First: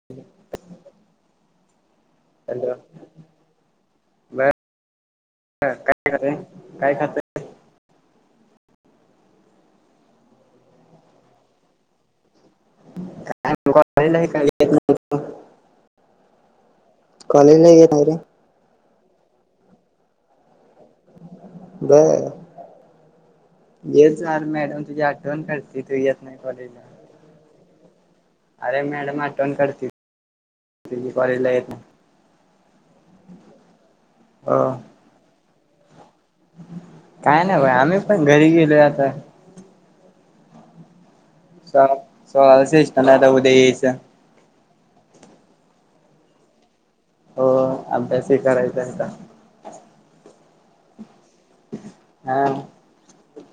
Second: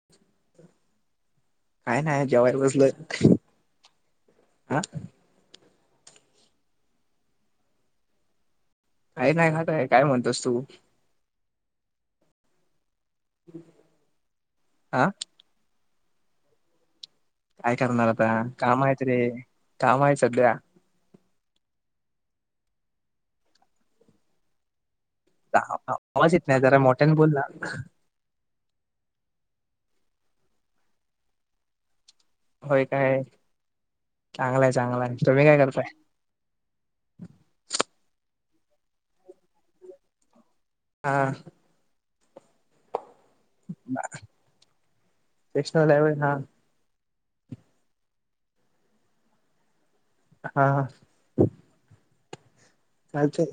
ह काय नाही जेवयर बसल हा ह काय खात काय खातं. का नाही खात आहे काय म्हणतोस तू का का आा कॉलेजला काय येत नाही करणार रे आता कामा आहेच रे कामा आहे सध्या. बर येचर मॅडम तुझ्या आ आवाज येत नाही जरा मोठ्याने बोलला अरे मॅडम आठवण करते तझी कॉलेज ला येत ना. होय काय चांगलंय हो चांगलंय तुम्ही काय करताय. काय नाही भा आम्ही पण घरी गेलो आता हां स सो आस इ नाता उदय येस नेशनल लेव्हल हा हो अभ्यासही करायचा आहेत. हा हा हा कायचे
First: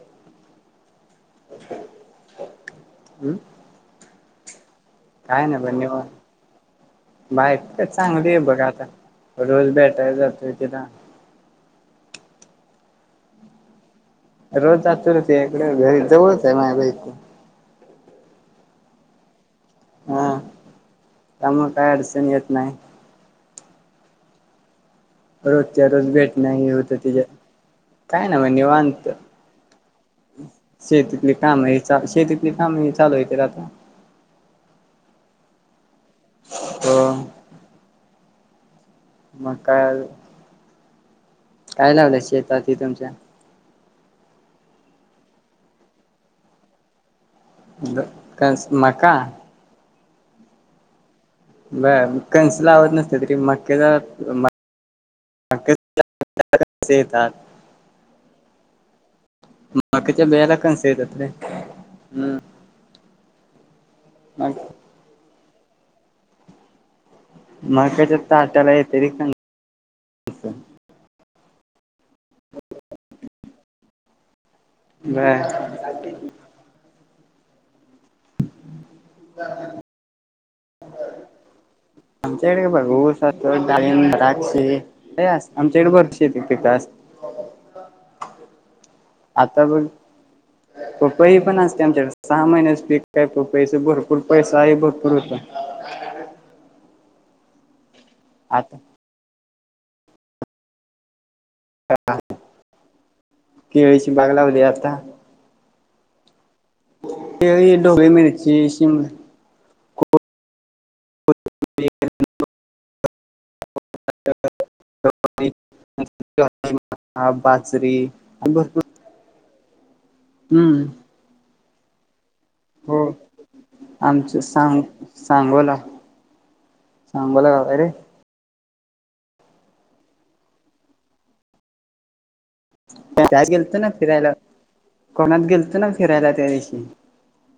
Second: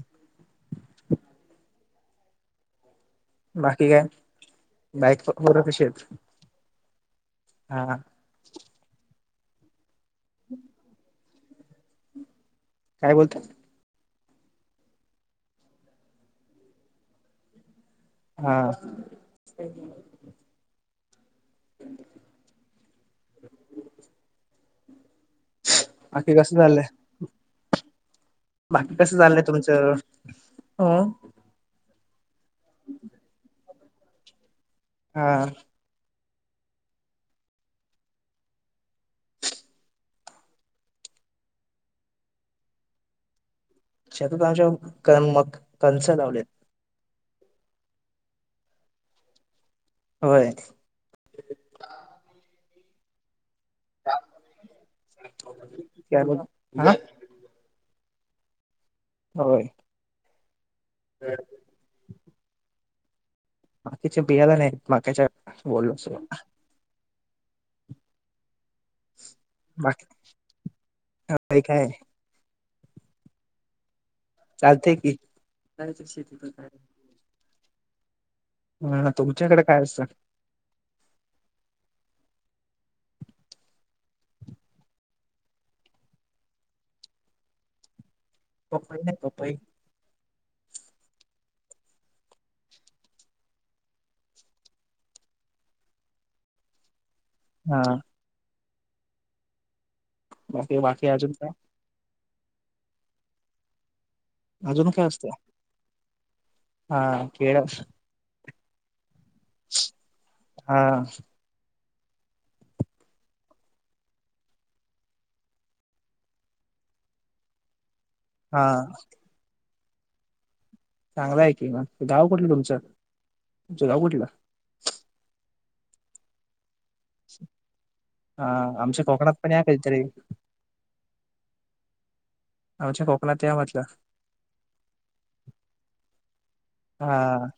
हम् बाकी काय बाईका पोर नाही पण कशीयत. निवांत बायको चांगलीय बघ आता रोज भेटाय जातोय तिला काय बोलत्यात रोज जातुयर तिज्याकड घरी जवळच हाय माझ्या बाय हा हा त्यामुळे काय अडचण येत नाही. [unintelligible] रोज त्या रोज भेट बाकी कसं नाही हे चाललंय होतं तिच्या. काय ना म बाकी निवांत कसं चाललंय तुमचं हं शेतीतली काम हे शेतीतले काम हे चालू आहेते आता हा ह मग काय अजून काय लावल्या शेतती तुमच्या शतत आमच्या म कंच लावलेत मका होय बर म कंस ला आवत नसते तरी मग काय बोल ज हा येतात हो मकाच्या बियाला कानस येत्यात रे हम् माक्याच्या बियाला माक्याच्या बोललोसल मकाच्या ताट्याला येत्याती कण बाकी काय चालतय की बर जायच काय शेतीत हा तुमच्याकड काय असतं आमकडे बघ ऊस डाळिंब द्राक्षी हे अस आमकडे बरीच शेती पिक अस. प आता बण पपई पण असते आमच्याकडे सहा महिन्याच पीक काय पपईचप भरपूर पैसाय भरपूर उत्पन्न हा आता बाकी बाकी अजून काय केळीची बाग लावली अजून आता काय असतं हा केळ केळी डोबळी मिरची शिमल हा बाजरी हा भरपूर हम्म चांगलाय की मग गाव कुठलं हो तुमचं गाव कुठलं आमचस सांग सांगोला सांगोला गावाय रे ह आमच्या कोकणात पण या कधीतरी आमच्या कोकणात त्यात या गेलतो म्हटलं ना फिरायला कोणात गेलतो ना फिरायला त्या दिवशी हा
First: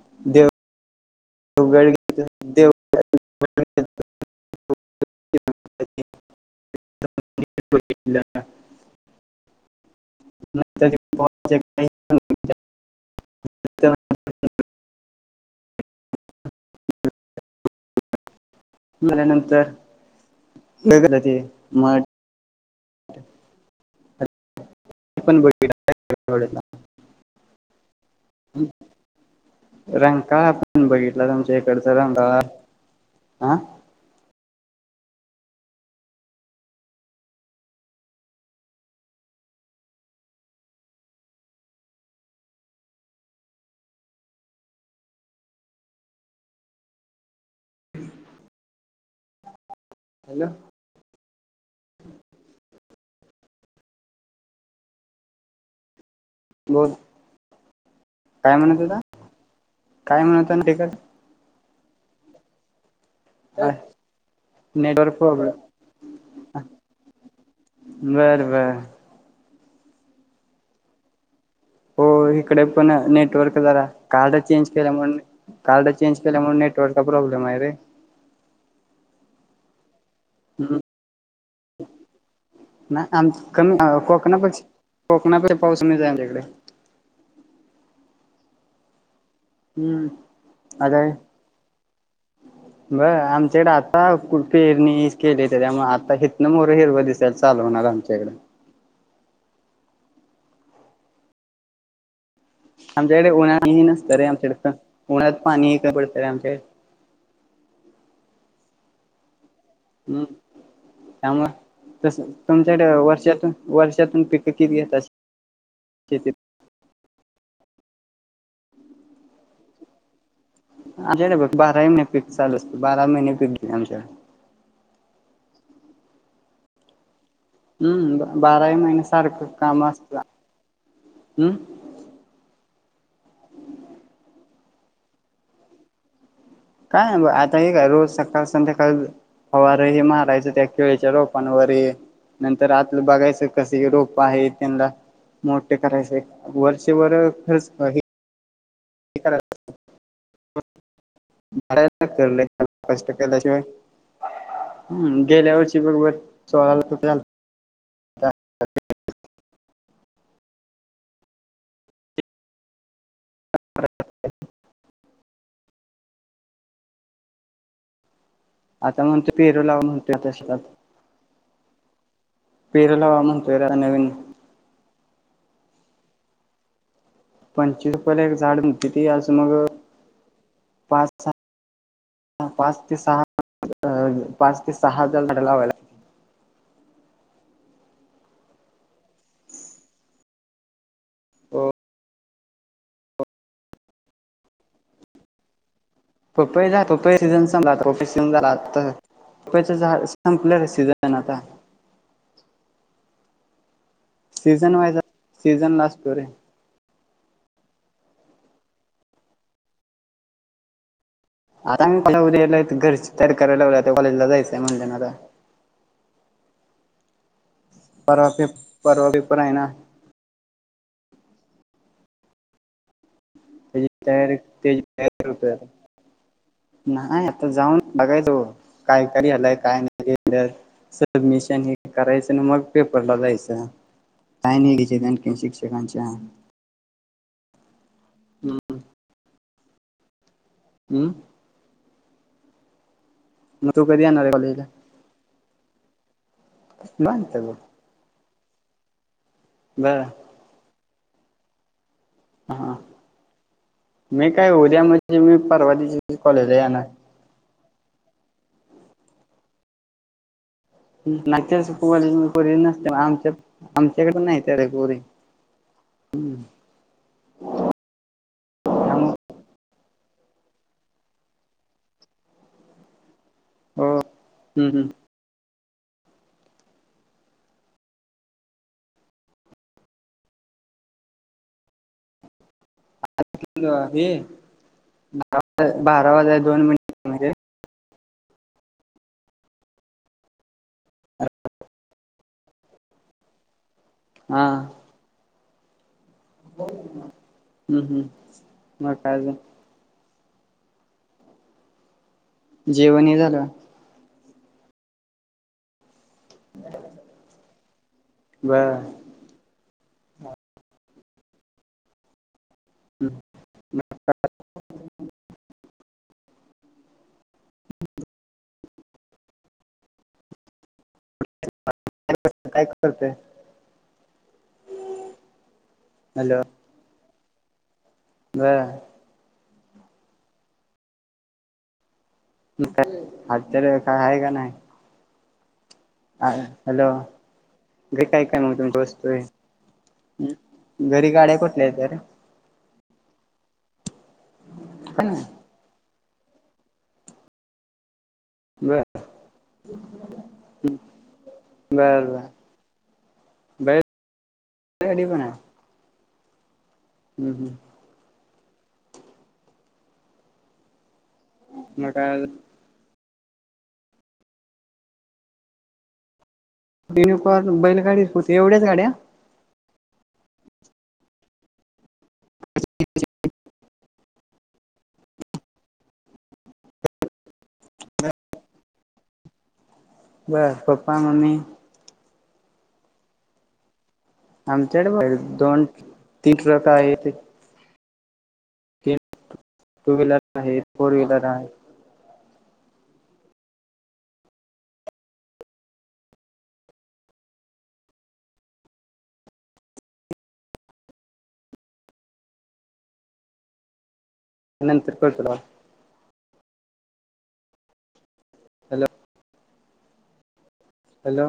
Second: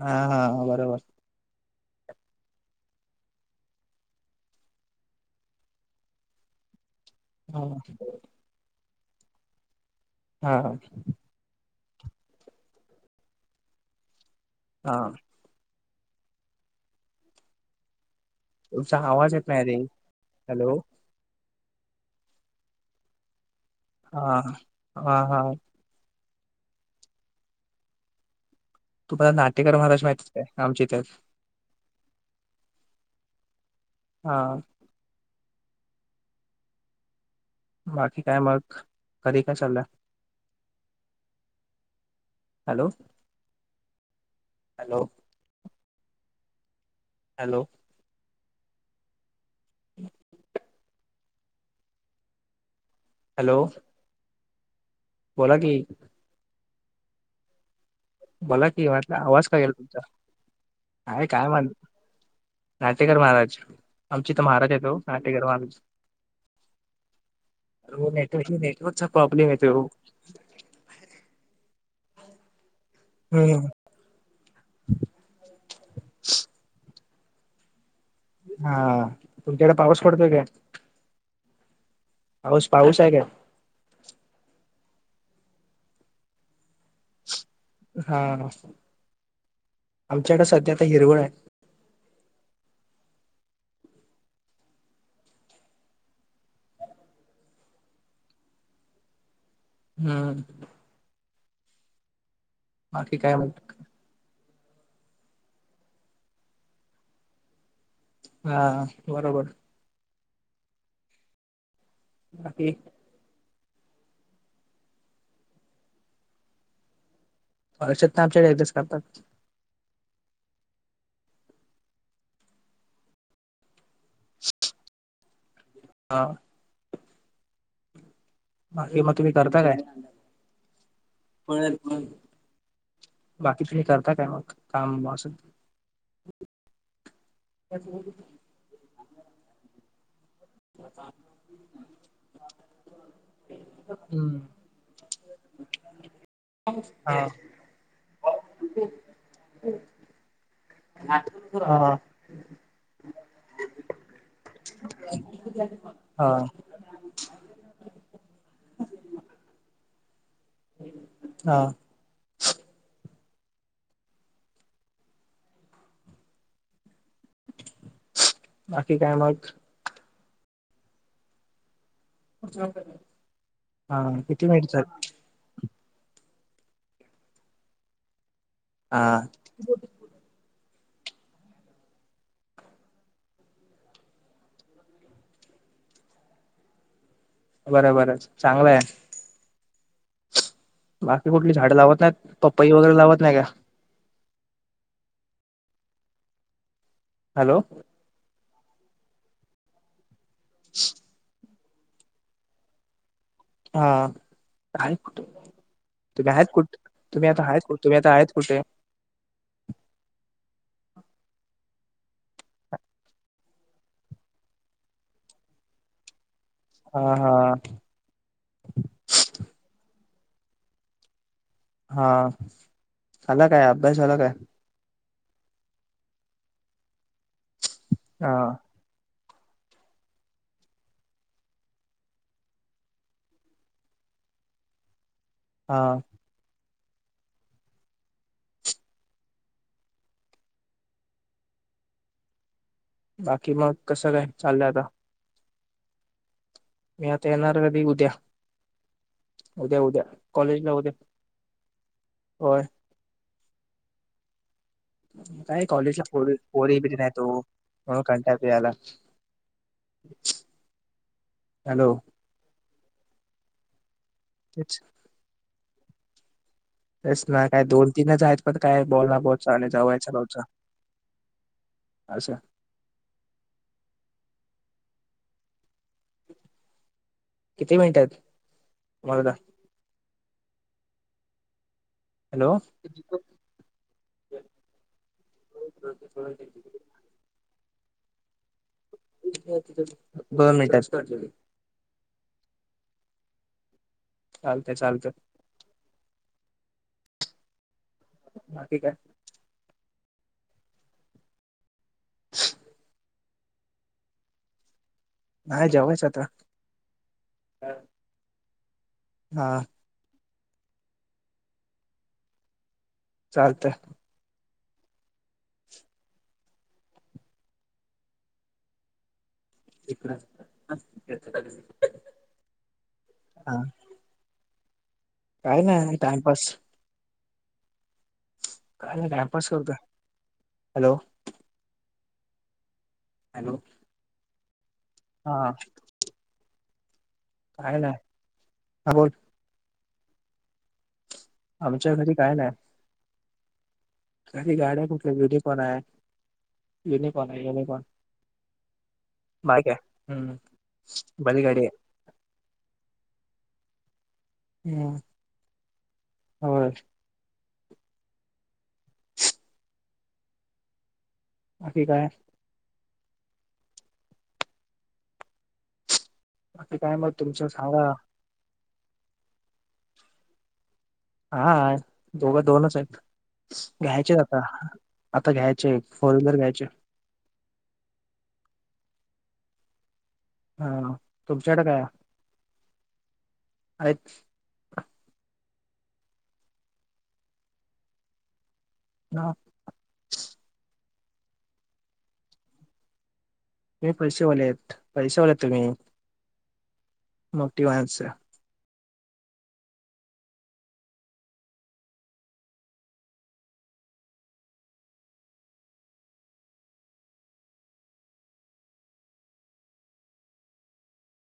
हा हा बरोबर तुगळ हा हा न हा तुमचा आवाज येत मल्यानंतर नाही रे हॅलो काय झाल ते म हा हा मी पण हा बघितला तुम्हाला नाटेकर महाराज रंग माहितीच काय काळा आमच्या आपण इथे बघितला त शेकडच रंग अ हा बाकी काय मग घरी काय चाललं hello hello hello hello hello बोला की बोल काय बोला म्हणत कि होता म्हटलं आवाज का गेला तुमचा काय म्हणत होता तिकड आहे काय म्हण नाटेगर महाराज आमची इथ महाराज येतो नेटवर्क नाटेगर प्रॉब्लेम महाराज अवो बर नेटवर्क बर नेटवर्कचा प्रॉब्लेम येतोय ओ. होय इकडं पण नेटवर्क हम्म जरा कार्ड चेंज केल्यामुळं ने कार्ड चेंज केल्यामुळं नेटवर्कचा प्रॉब्लेमाय रे. हा तुमच्याकडं पाऊस पडतोय काय? पाऊस पाऊस आहे नाही काय आम कमी कोकणाच कोकणात पाऊस कमीचाय आमच्याकडं. हा असो हम्म आमच्याकडं सध्या आता हिरवळ हाय. बर आमच्याकड आता कु पेरणी केली तेज्यामुळं आता हितन म्होरं हिरवं दिस तय चालू होणार आमच्याकडं. हम्म. बाकी आमच्याकडं काय मग उन्हाळा नसत रे आमच्याकडं पण उन्हाळ्यात पाणी का पडतय आमच्याकड. हा बरोबर. हम्म त्यामुळं तस बाकी तुमच्याकडं वर्षातुन वर्षातून पिकं किती घेतास शेतीत? वर्षातनं आमच्याकड एकदाच करतात. आमच्याकड बघ बारा मने पिक चालू असतं बारा महिने पिक आमच्याकड. हा. हम्म बाराही बाकी महिने मग तुम्ही सारखं करता काय काम असत्या हम्म. हम्म बाकी तुम्ही करता काय मग काम असं? काय आता हे करू सकाळ संध्याकाळ फवार हे मारायचं. त्या केळीच्या रोपांवर ये नंतर आतलं बघायचं कस रोप हम्म आहे त्यांना मोठे करायचे वर्ष वर हा. खर्च हे [unintelligible] [unintelligible] हा हा कष्ट केल्याशिवाय हम्म गेल्या वर्षी बरोबर सोळाला कुठ झाला. हा. [inaudible] आता म्हणतो मग? पेरू लाव म्हणतोय आता शेतात. पुढच्या वेळेला कर पेरू ग, लावा म्हणतोय आता नवीन हा किती वेटच? पंचवीस पर्यंत जाड मोती हा ती आज मग पाच सहा पाच ते सहा अ पाच ते सहा जल अढलावाला. बर बरं चांगलंय. बाकी कुठली लागतात. झाडं लावत नाहीत पपई वगैरे लावत नाही का? पपईला पपई सीझन हॅलो संपला आता पपई सीझन झाला आता पपईच झाडस संपलं रं सिझन आता. हा सीझन हाय वाईज कूट सीझन ला असतो रे तुम्ही आहेत कुट? तुम्ही आता आहेत कुठं, तुम्ही आता आहेत कुठे? आता मी पहिला उद्या इथल्या इथं घरची तयारी कराय लावल्या आता कॉजला जायचंय म्हणल्या ना आता. हा हा. पर्वा पेप पर्वा पेपर हाय ना. हा अला काय अभ्यास झाला काय? रुप आत नाही आता जाऊन हा बघायचं. काय काय घेलंय, काय नाही घेल. सबमिशन हे करायचं अन मग पेपरला जायचं काय नाही घ्यायची गांड. हा शिक्षकांच्या हम्म. मं. बाकी मग तू कधी कसं येणार काय आहे कॉलेजला? चाललंय आता? मी आता निवांत बघ. येणार कधी उद्या, उद्या बर उद्या कॉलेजला उद्या. होय हा मी काय उद्या म्हणजे मी परवादीशीचं कॉलेजला येणार. तो म्हणून कंटाळ येतो याला. [unintelligible] आमच्या आमच्याकडे नाहीत. तेडे तेच कोरी हम्म. तेच ना, काय दोन तीनच आहेत पण काय बोल त्यामुळं [unintelligible] अच्छा. हो, हम् हम्. किती मिनिटं हायत बारा. हॅलो. हम्म हे बारा वाजाय दोन मिनिट दोन मिनिटं असुदे. हा चालतंय चालतंय. हम्म.. हम्म.. मग काय अजून, [inaudible] जेवण हे झालं का? हा, जेव्हायचं आता. [unintelligible] आं.. हं. चालतंय. [unintelligible] [unintelligible] काय करते. हा काय नाही टाइमपास. बरं. टाइम पास करतोय. हॅलो, मग काय, आज हॅलो तर काय हाय कणी. हा. हॅलो, गे काय काय मग तुमच्या हा वस्तू बोल आहे. घरी गाड्या को आमच्या घरी काय नाही. घरी गाड्या हा कुठल्या ना युनिकोन आहे, युनिकॉन आहे युनिकॉन. बर माहित ये, हम्म बैलगाडी ये. [unintelligible] बै हं.. होय. हम् हम्. बाकी काय [unintelligible] बाकी काय मग तुमचं युनिकॉन सांगा बैलगाडी होती. एवढ्याच गाड्या, हा, दोघं दोनच आहेत. घ्यायचे आता, आता घ्यायचे एक फोर व्हीलर घ्यायचे. बर हा, पप्पा मम्मी तुमच्याकडे काय? हायत. आमच्याकडं बी दोन तीन ट्रक आहेत. तीन हां. टू व्हीलर आहे, फोर व्हीलर आहे. पैसेवालेत, पैसेवालेत तुम्ही मोठी माणसं. नंतर करतो थांब. हॅलो. हॅलो.